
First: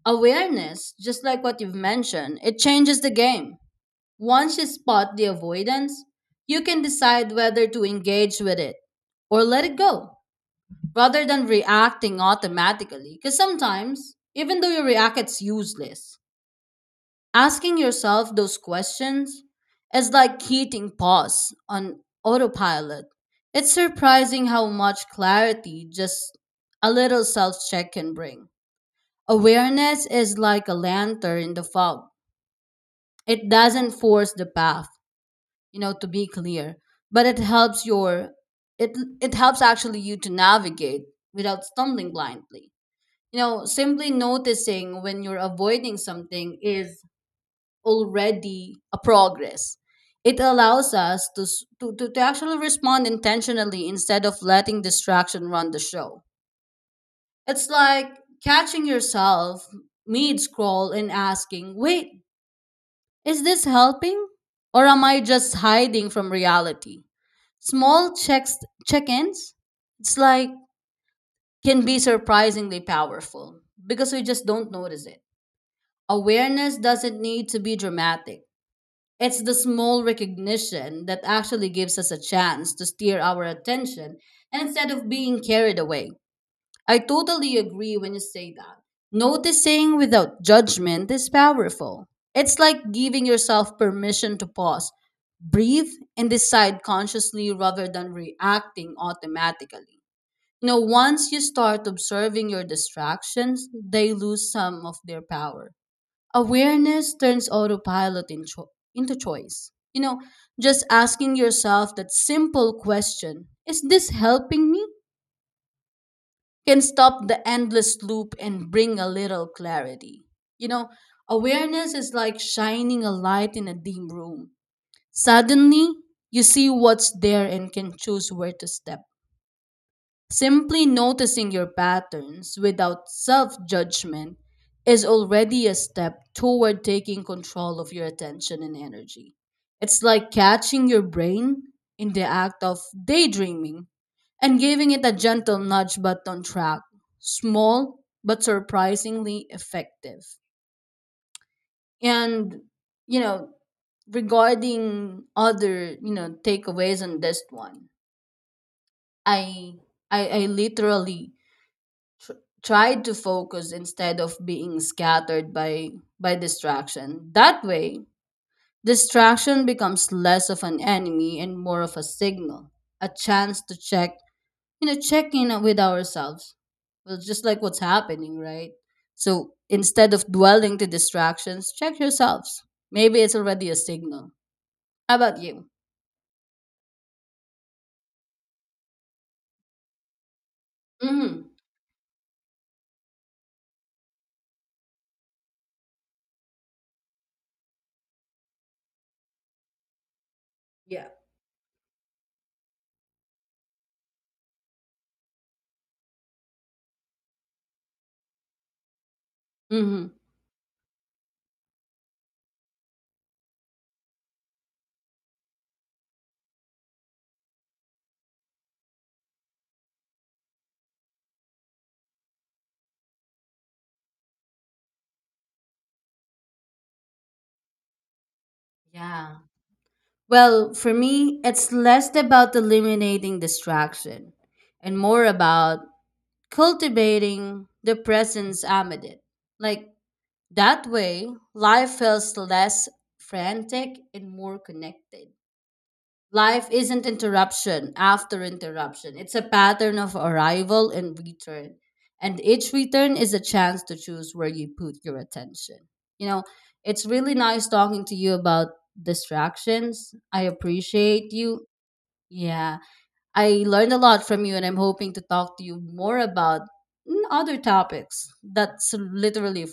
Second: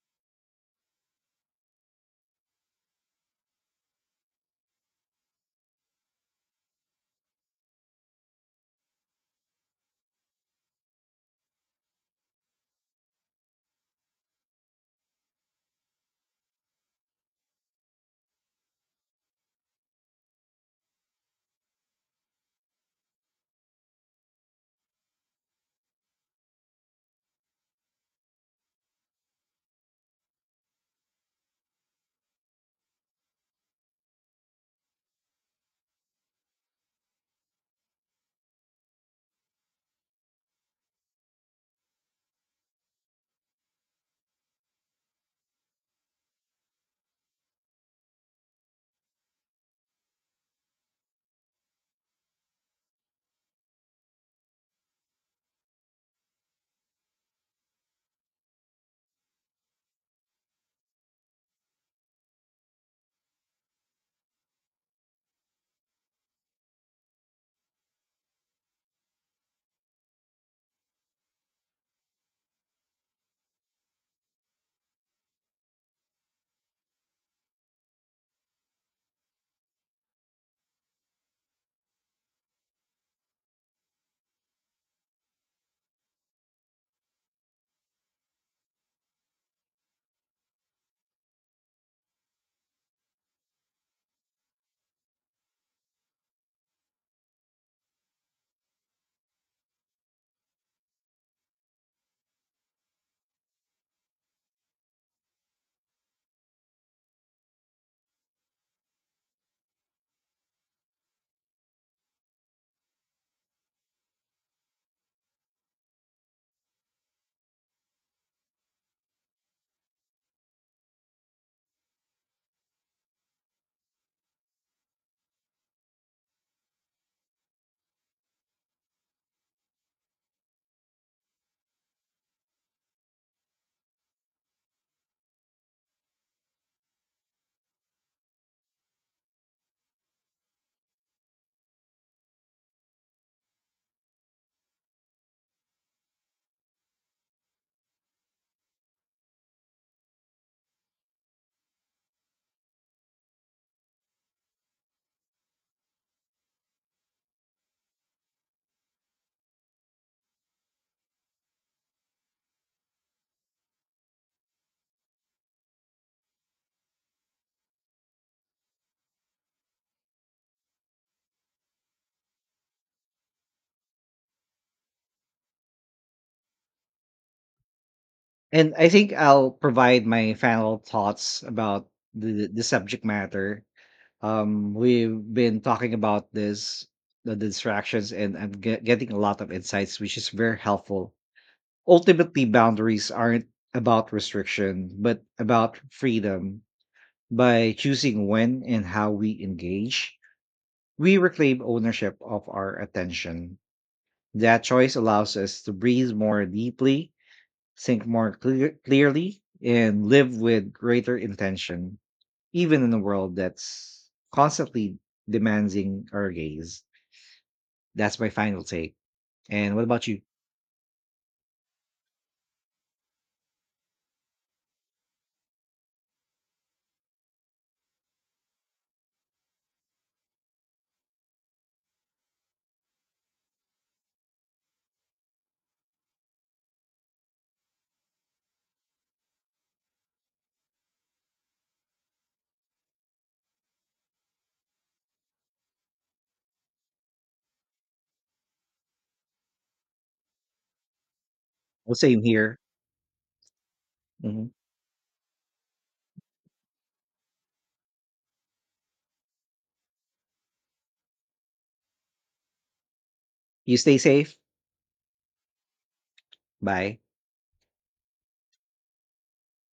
Awareness, just like what you've mentioned, it changes the game. Once you spot the avoidance, you can decide whether to engage with it or let it go rather than reacting automatically. Because sometimes, even though you react, it's useless. Asking yourself those questions is like hitting pause on autopilot. It's surprising how much clarity just a little self check can bring. Awareness is like a lantern in the fog. It doesn't force the path, to be clear, but it helps actually you to navigate without stumbling blindly. You know, simply noticing when you're avoiding something is already a progress. It allows us to, to actually respond intentionally instead of letting distraction run the show. It's like catching yourself mid scroll and asking, wait, is this helping? Or am I just hiding from reality? Small check ins, it's like, can be surprisingly powerful because we just don't notice it. Awareness doesn't need to be dramatic. It's the small recognition that actually gives us a chance to steer our attention and instead of being carried away. I totally agree when you say that. Noticing without judgment is powerful. It's like giving yourself permission to pause, breathe, and decide consciously rather than reacting automatically. You know, once you start observing your distractions, they lose some of their power. Awareness turns autopilot into choice. You know, just asking yourself that simple question, is this helping me, can stop the endless loop and bring a little clarity. You know, awareness is like shining a light in a dim room. Suddenly, you see what's there and can choose where to step. Simply noticing your patterns without self judgment is already a step toward taking control of your attention and energy. It's like catching your brain in the act of daydreaming and giving it a gentle nudge but on track. Small but surprisingly effective. And, you know, regarding other, takeaways on this one, I I literally tried to focus instead of being scattered by distraction. That way, distraction becomes less of an enemy and more of a signal, a chance to check, check in with ourselves. Well, just like what's happening, right? And I think I'll So provide instead of my dwelling final to thoughts distractions, about check the yourselves. subject Maybe it's matter. already a signal. How We've about been you? talking about this, the distractions, and I'm getting a lot of insights, which is very helpful. Mm-hmm. Ultimately, boundaries aren't about restriction, but about freedom. By choosing when and how we engage, Yeah. we reclaim ownership of our attention. That choice allows us to breathe more deeply, think more clearly, and Mm-hmm. live with greater intention, even in a world that's constantly demanding our gaze. That's my final take. And what about you? Yeah. Well, for me, it's less about eliminating distraction and more about cultivating the presence amid it. Like that way, life feels less frantic and more connected. Life isn't interruption after interruption. It's a pattern of arrival and return. Well, same And here. each return is a chance to choose where Mhm. you put your attention. You know, it's really nice talking to you about distractions. I appreciate you. Yeah, I You learned stay a lot safe. from you, and I'm hoping to talk to you more about Bye. mm, other topics that's literally